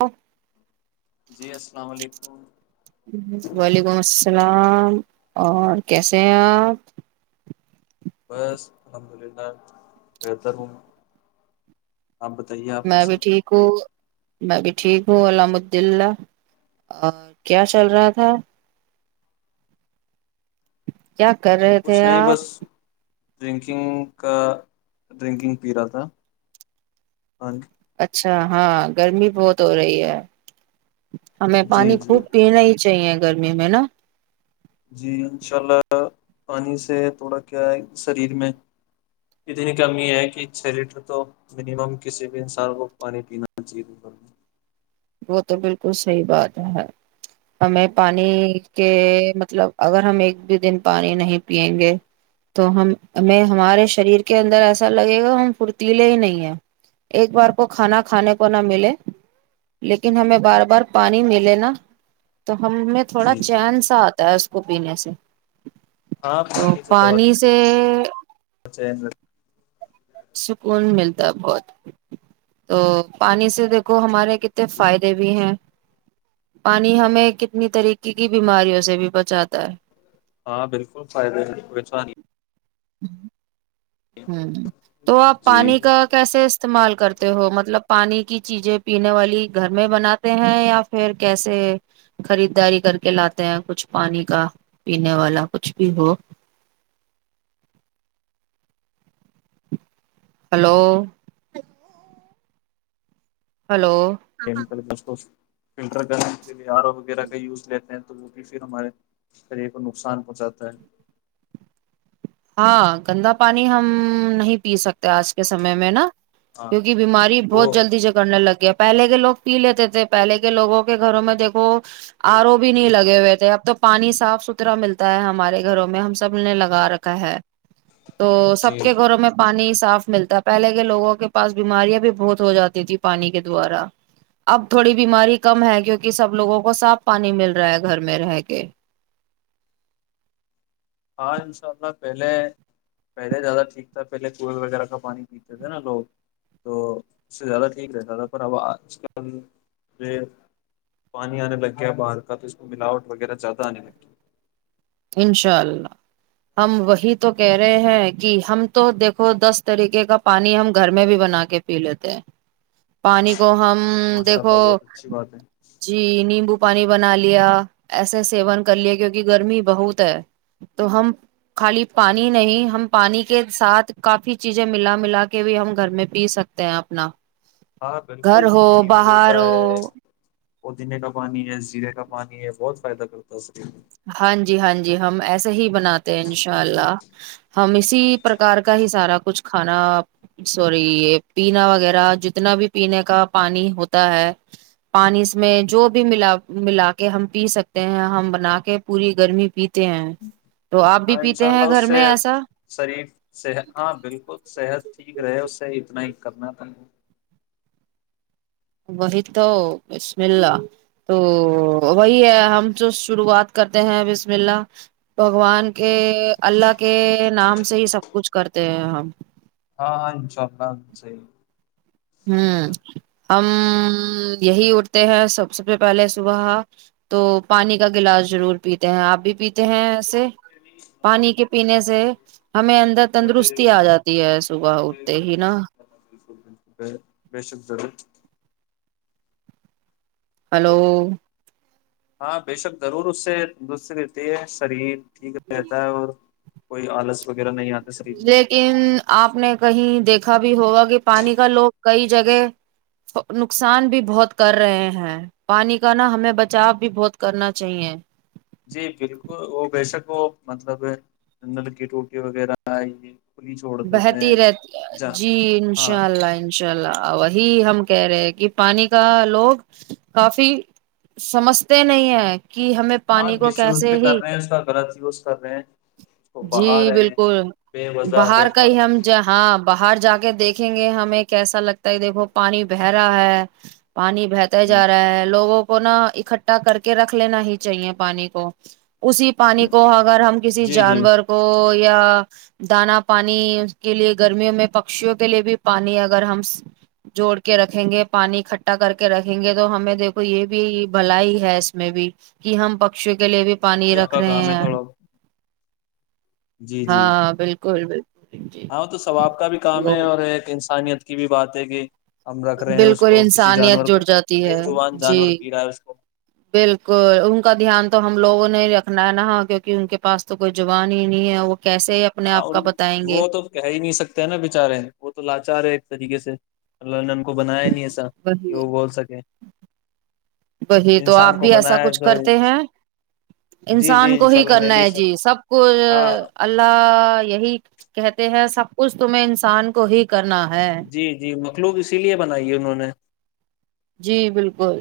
ا [unintelligible] جی السلام علیکم وعلیکم السلام اور کیسے ہیں آپ بس الحمد للہ بہتر ہ میں بھی ٹھیک ہوں میں بھی ٹھیک ہوں الحمدلہ اور کیا چل رہا تھا کیا کر رہے تھے کچھ نہیں آپ بس ڈرنکنگ کا ڈرنکنگ پی رہا تھا ہ اچھا ہاں گرمی بہت ہو رہی ہے ہمیں جی پانی جی خوب پینے چیے گرمی میں نا [unintelligible] جی انشاء اللہ پانی سے تھوڑا کیا ہے شریر میں اتنی کمی ہے کہ چھ لیٹر تو منیمم کسی بھی انسان کو پانی پینا چاہیے گھر وہ تو بالکل صحی بات ہے ہمیں پانی کے مطلب اگر ہم ایک بھی دن پانی نہیں پیئیں گے تو ہم ہمیں ہمارے شریر کے اندر ایسا لگے گا ہم فھرتیلے ہی نہیں ہیں ایک بار کو کھانا کھانے کو نہ ملے لیکن ہمیں بار بار پانی ملے نا تو ہم نے تھوڑا جی چین ساتھ اس کو پینے سے ہاں تو پانی سے [inaudible] چ [unintelligible] سکون ملتا ہے بہت تو پانی سے دیکھو ہمارے کتنے جی فائدے بھی ہیں پانی ہمیں کتنی طریقے کی بیماریوں سے بھی بچاتا ہے ہاں بالکل فائد ہیں وچ [inaudible] ہوں تو آپ جی پانی کا کیسے استعمال کرتے ہو مطلب پانی کی چیزیں پینے والی گھر میں بناتے ہیں یا پھر کیسے خریدداری کر کے لاتے ہیں کچھ پانی کا پینے والا کچھ بھی ہو ہلو ہلو م کرل بسو [inaudible] فلٹر کر تہار وغیرہ کا یوز لیتے ہیں تو وہ بھی پھر ہمارے شریے کو نقصان پہنچاتا ہے ہاں گندا پانی ہم نہیں پی سکتے آج کے سمے میں نا ہاں کیونکہ بیماری وہ بہت جلد جگڑنے لگیا پہلے کے لوگ پی لیتے تھے پہلے کے لوگوں کے گھروں میں دیکھو آر او بھی نہیں لگے ہوئے تھے اب تو پانی صاف ستھرا ملتا ہے ہمارے گھروں میں ہم سب نے لگا رکھ کہ ہے تو جی سب کے جی گھروں میں پانی صاف ملتا پہلے کے لوگوں کے پاس بیماریاں بھی بہت ہو جاتی تھی پانی کے دوارا اب تھوڑی بیماری کم ہے کیونکہ سب لوگوں کو صاف پانی مل رہا ہے گھر میں رہ کے ہاں ان شاء اللہ پہلے پہلے زیادہ ٹھیک تھا پہلے کنئ وغیرہ کا پانی پیتے تھے نا لوگ تو اس سے زیادہ ٹھیک رہتا تھا پر اب آج کل یہ پانی آنے لگ گیا باہر کا تو اس کو ملاوٹ وغیرہ زیادہ آنے لگ گی انشاء اللہ ہم وہی تو کہہ رہے ہیں کہ ہم تو دیکھو دس طریقے کا پانی ہم گھر میں بھی بنا کے پی لیتے ہیں پانی کو ہم ہ ماشاء اللہ دیکھو بہت اچھی بات ہے جی نیمبو پانی بنا لیا ایسے سیون کر لیا کیونکہ گرمی بہت ہے تو ہم خالی پانی نہیں ہم پانی کے ساتھ کافی چیزیں ملا ملا کے بھی ہم گھر میں پی سکتے ہیں اپنا ہاں بالکل گھر ہو نیبو باہر کا ہے ہو پودینے کا پانی ہے زیرے کا پانی ہے بہت فائدہ کرتا ہے سریر کو ہاں جی ہاں جی ہم ایسے ہی بناتے ہیں ان شاء اللہ ہم اسی پرکار کا ہی سارا کچھ کھانا سوری یہ پینا وغیرہ جتنا بھی پینے کا پانی ہوتا ہے پانی اس میں جو بھی ملا ملا کے ہم پی سکتے ہیں ہم بنا کے کہ پوری گرمی پیتی ہاں ان شاء اللہ گھر اس سے میں ایسا شریفحت ہاں بالکل صحت ٹھیک رہے اس سے اتنا ہی کرنا تھا وہی تو بسم اللہ تو وہی ہے ہم تو شروعات کرتے ہیں بسم اللہ بھگوان کے اللہ کے نام سے ہی سب کچھ کرتے ہیں ہم ہاں چ سےی ہوں ہم یہی اٹھتے ہیں سب سے پ پہلے صبح تو پانی کا گلاس ضرور پیتے ہیں آپ بھی پیتے ہیں ایسے پانی کے پینے سے ہمیں اندر یا پھر تندرستی آ جاتی ہے صبح اٹھتے ہی نا ب بے شک ضرورت ہلو ہاں بے شک ضرور اس سےندستری رہتی ہے شرین ٹھیک رہتا ہے اور کوئی آلس وغیرہ نہیں آتا شریر میں لیکن آپ نے کہیں دیکھا بھی ہوگا کہ پانی کا لوگ کئی جگہ نقصان بھی بہت کر رہے ہیں پانی کا نا ہمیں بچاؤ بھی بہت کرنا چاہیے جی بالکل وہ بےشک وہ مطلب نلکی ٹوٹی وغیرہ آئی بہتی رہتی جی ہاں انشاء اللہ انشاء اللہ وہی ہم کہہ رہے ہیں کہ پانی کا لوگ کافی سمجھتے نہیں ہیں کہ ہمیں ہاں پانی کو مس یوز کیسے بھی کر ہی رہے ہیں اس کا غلط یوز کر رہے ہیں کو بہا جی رہے ہیں بالکل بے وضع بے باہر کا فور ہی ہم ج ہاں باہر جا کے دیکھیں گے ہمیں کیسا لگتا ہے دیکھو پانی بہ رہا ہے پانی بہتا جا رہا ہے لوگوں کو پنا اکٹھا کر کے رکھ لینا ہی چاہیے پانی کو اسی پانی کو اگر ہم کسی جی جی جانور جی کو یا دانا پانی کے لیے گرمیوں میں پکشیوں کے لیے بھی پانی اگر ہم جوڑ کے رکھیں گے پانی اکٹھا کر کے رکھیں گے تو ہمیں دیکھو یہ بھی بھل ہی ہے اس میں بھی کہ ہم پکشیوں کے لیے بھی پانی آپ رکھ کا رہے کام ہے ہیں تھوڑا جی جی ہاں بالکل کوئی ہاں تو ثواب کا بھی کام ہے اور ایک انسانیت کی بھی بات ہے کہ ہم رکھ رہے ہیں اس بالکل کو کسی انسانیت جانور جڑ کو جاتی بے ہے زبان جی جانور پی رہا ہے اس کو بالکل ان کا دھیان تو ہم لوگوں نے رکھنا نہا کیونکہ ان کے پاس تو کوئی زبان ہی نہیں ہے وہ کیسے اپنے ہاں آپ اور کا بتائیں گے وہ تو کہہ ہی نہیں سکتے ہیں نا بچارے وہ تو لاچار ہے ایک طریقے سے ال لن کو بنایا نہیں ایسا کہ وہی وہ بول سکے وہی تو آپ انسان کو بھی ایسا بنایا ہے کچھ تو کرتے ہیں جی انسان جی کو انشاء ہی اللہ میں کرنا بھی ہے سے جی سب کوچ ہاں اللہ یہی کہتے ہیں سب کچھ تم انسان کو ہی کرنا ہے جی جی مخلوق اسی لیے بنائی ہے انہوں نے میں جی بالکل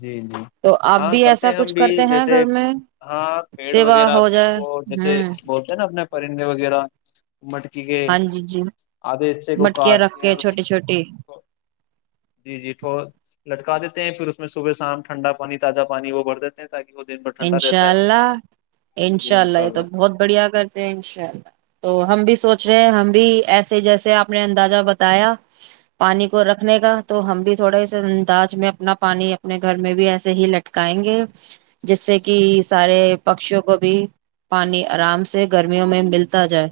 جی جی تو آپ ہاں بھی کرتے ایسا ہیں ہم کچھ بھی کرتے ہیں جیسے گھر میں ہاں پیڑ سیوا وغیرہ ہو پہ جائے وہ جیسے ہوں بولتے ہیں نا اپنے پرندے وغیرہ مٹکی کے ہاں جی جی آدھے حصے کو مٹکیاں کاٹ رکھ کے اور اس چھوٹیے چھوٹیے جٹ لٹکا دیتے ہیں پھر اس میں صبح شام ٹھنڈا پانی تازہ پانی وہ بھر دیتے ہیں تاکہ وہ دن بھر ٹھنڈا رہتا انشاء ہے اللہ انشاء اللہ یہ تو بہت بڑھیا کرتے ہیں ان شاء اللہ تو ہم بھی سوچ رہے ہیں ہم بھی ایسے جیسے آپ نے اندازہ بتایا پانی کو رکھنے کا تو ہم بھی تھوڑے انداز میں اپنا پانی اپنے گھر میں بھی ایسے ہی لٹکائیں گے جس سے کہ سارے پکشیوں کو بھی پانی آرام سے گرمیوں میں ملتا جائے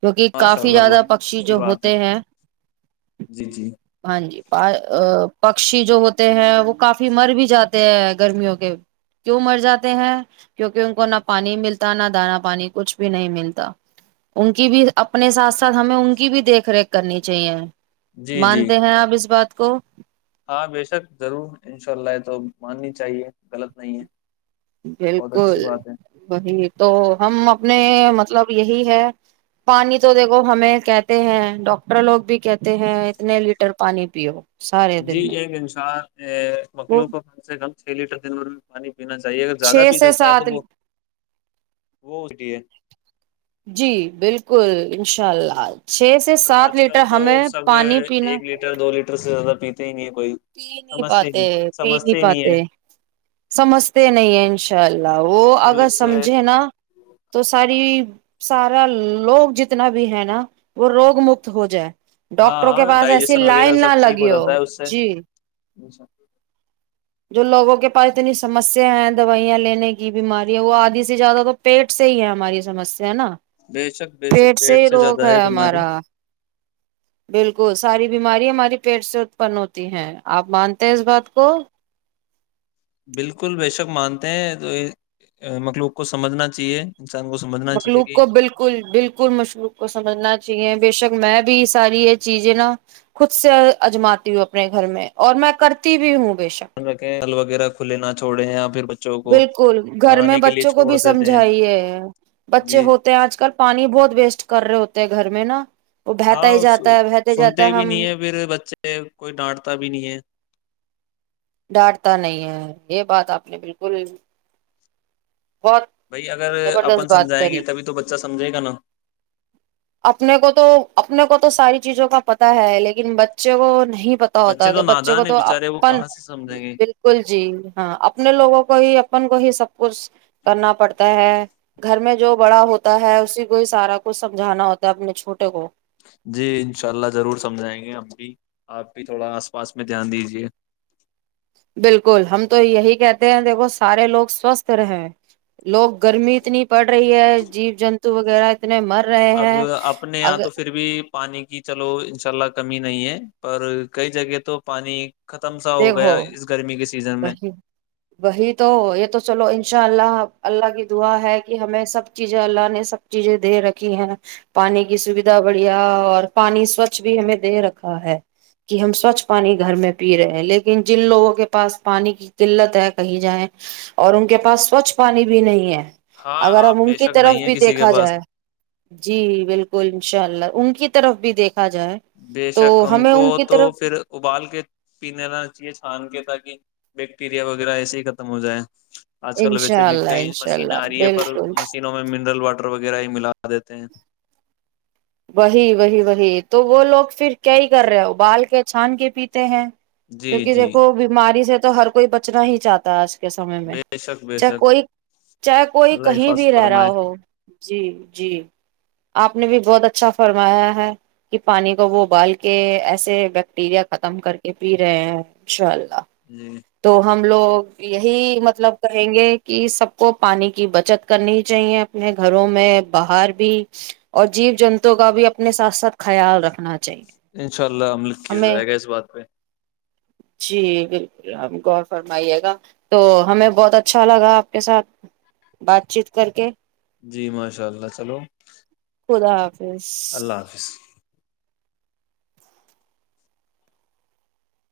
کیونکہ ماشاء کافی اللہ زیادہ بہت پکشی اچھی جو بات ہے ہوتے ہیں جی جی ہاں جی پکشی جو ہوتے ہیں وہ کافی مر بھی جاتے ہیں گرمیوں کے کیوں مر جاتے ہیں کیونکہ ان کو نہ پانی ملتا نہ دانا پانی کچھ بھی نہیں ملتا ان کی بھی اپنے ساتھ ساتھ ہمیں ان کی بھی دیکھ ریکھ کرنی چاہیے جی جی مانتے ہیں آپ اس بات کو کو ہاں بےشک ضرور انشاء اللہ ہے تو ماننی چاہیے غلط نہیں ہے بہت بالکل اچھی بات ہے وہی تو ہم اپنے مطلب یہی ہے پانی تو دیکھو ہمیں کہتے ہیں ڈاکٹر لوگ بھی کہتے ہیں اتنے لیٹر پانی پیو سارے جی دن میں ایک انشاء وہ مکلو کو گل سے ل چھ لیٹر دنوں میں پانی پینا چاہیے اگر زیادہ چھ پی سے سکتا ہے سات تو وہ وہ ہوتی ہے جی بالکل انشاء اللہ چھ سے اور سات آج کل لیٹر تو ہمیں سب پانی پینا ایک لیٹر دو لیٹر سے زیادہ پیتے نہیں کوئی پی نہیں سمجھتے ہی پاتے پی سمجھتے نہیں ہی ہے پاتے سمجھتے نہیں ہیں ان شاء اللہ ل وہ پھر اگر اس سے سمجھے نا تو ساری سارا لوگ جتنا بھی ہے نا وہ روگ مکت ہو جائے ہاں ڈاکٹر کے ہاں پاس ایسی ڈائجیشن وغیرہ لائن نہ سب ٹھیک لگی ہو جاتا ہے اس سے جی [unintelligible] جو لوگوں کے پاس اتنی سمسیا ہیں دوائیاں لینے کی بیمارییاں وہ آدھی سے زیادہ تو پیٹ سے ہی ہے ہماری سمسیا ہے نا بے شک بے پیٹ شک سے ہی روگ زیادہ ہے بیماری ہمارا بالکل ساری بیماری ہماراری پیٹ سے اتپن ہوتی ہیں آپ مانتے ہیں اس بات کو بالکل بے شک مانتے ہیں تو مطلوب کو سمجھنا چاہیے انسان کو سمجھنا چاہیے مخلوق کہ کو بالکل بالکل مشلوق کو سمجھنا چاہیے بےشک میں بھی یہ ساری یہ چیزیں نا خود سے اجماتی ہوں اپنے گھر میں اور میں کرتی بھی ہوں بے شک دھیان رکھے ہل وغیرہ کھلے نہا چھڑے ہیں آپ بالکل گھر میں بچوں کو چھوڑ بھی دیتے ہیں سمجھائیے بچے جی ہوتے ہیں آج کل پانی بہت ویسٹ کر رہے ہوتے ہیں گھر میں نا وہ بہتا ہاں ہی جاتا ہے بہتے سنتے جاتا بھی ہم نہیں ہے پھر بچے کوئی ڈانٹتا بھی نہیں ہے ڈانٹتا نہیں ہے یہ بات آپ نے بالکل بہت بھائی اگر اپن زبردست بات سمجائیں کری گے تبھی تو بچہ سمجھے گا نا اپنے کو تو اپنے کو تو ساری چیزوں کا پتا ہے لیکن بچے کو نہیں ہی پت ہوتا بچے ہے تو بچوں کو نادان ہے تو بےچارے وہ اپن کہاں سے سمجھیں گے بالکل جی ہاں اپنے لوگوں کو ہی اپن کو ہی سب کچھ کرنا پڑتا ہے گھر میں جو بڑا ہوتا ہے اسی کو ہی سارا کچھ سب جانا ہوتا ہے اپنے چھوٹے کو جی انشاء اللہ ضرور سمجھائیں گے ہم بھی آپ بھی تھوڑا آس پاس میں دھیان دیجیے بالکل ہم تو یہی کہتے ہیں دیکھو سارے لوگ سوستھ رہے لوگ گرمی اتنی پڑ رہی ہے جیب جنتو وغیرہ اتنے مر رہے اب ہیں اپنے یہاں اگر تو پھر بھی پانی کی چلو انشاء اللہ کمی نہیں ہے پر کئی جگہ تو پانی ختم سا ہو دیکھو گیا اس گرمی کے سیزن میں وہ وہی تو یہ تو چلو انشاء اللہ اللہ کی دعا ہے کہ ہمیں سب چیزیں اللہ نے سب چیزیں دے رکھی ہیں پانی کی سویدھا بڑھیا اور پانی سوچھ بھی ہمیں دے رکھا ہے کہ ہم سوچھ پانی گھر میں پی رہے لیکن جن لوگوں کے پاس پانی کی قلت ہے کہیں جائیں اور ان کے پاس سوچھ پانی بھی نہیں ہے ہاں اگر ہاں ہم ان بے کی شک طرف نہیں ہے بھی کسی کے دیکھا پاس جائے جی بالکل ان شاء اللہ ان کی طرف بھی دیکھ بے شک ان کو تو طرف پھر ابال کے پینے لا چاہیے چھان کے تاکہ بیکٹیریا وغیرہ ایسے ہی ختم ہو جائے آج کل ویسے انشاء بھی اللہ کئی انشاء مشینیں آ اللہ رہی ہے پر بالکل مشینوں میں منرل واٹر وغیرہ ہی ملا دیتے ہیں وہی وہی وہی تو وہ لوگ پھر کیا ہی کر رہے ابال کے چھان کے پیتے ہیں جی کیونکہ جی دیکھو بیماری سے تو ہر کوئی بچنا ہی چاہتا ہے آج سمے میں بے شک بے چاہ شک کوئی چاہے کوئی اللہ کہیں حفاظ بھی رہ رہا فرمائے ہو جی جی آپ نے بھی بہت اچھ اچھا فرمایا ہے کہ پانی کو وہ ابال کے ایسے بیکٹیریا ختم کر کے پی رہے ہیں شل جی تو ہم لوگ یہی مطلب کہیں گے کہ سب کو پانی کی بچت کرنی چاہیے اپنے گھروں میں باہر بھی اور جیو جنت کا بھی اپنے ساتھ ساتھ خیال رکھنا چ انشاء اللہ عمل کیا جائے گا اس بات پہ جی بالکل اپ غور فرمائیے گا تو ہمیں بہت اچھا لگا آپ کے ساتھ بات چیت کر کے جی ماشاء اللہ چلو خدا حافظ اللہ حافظ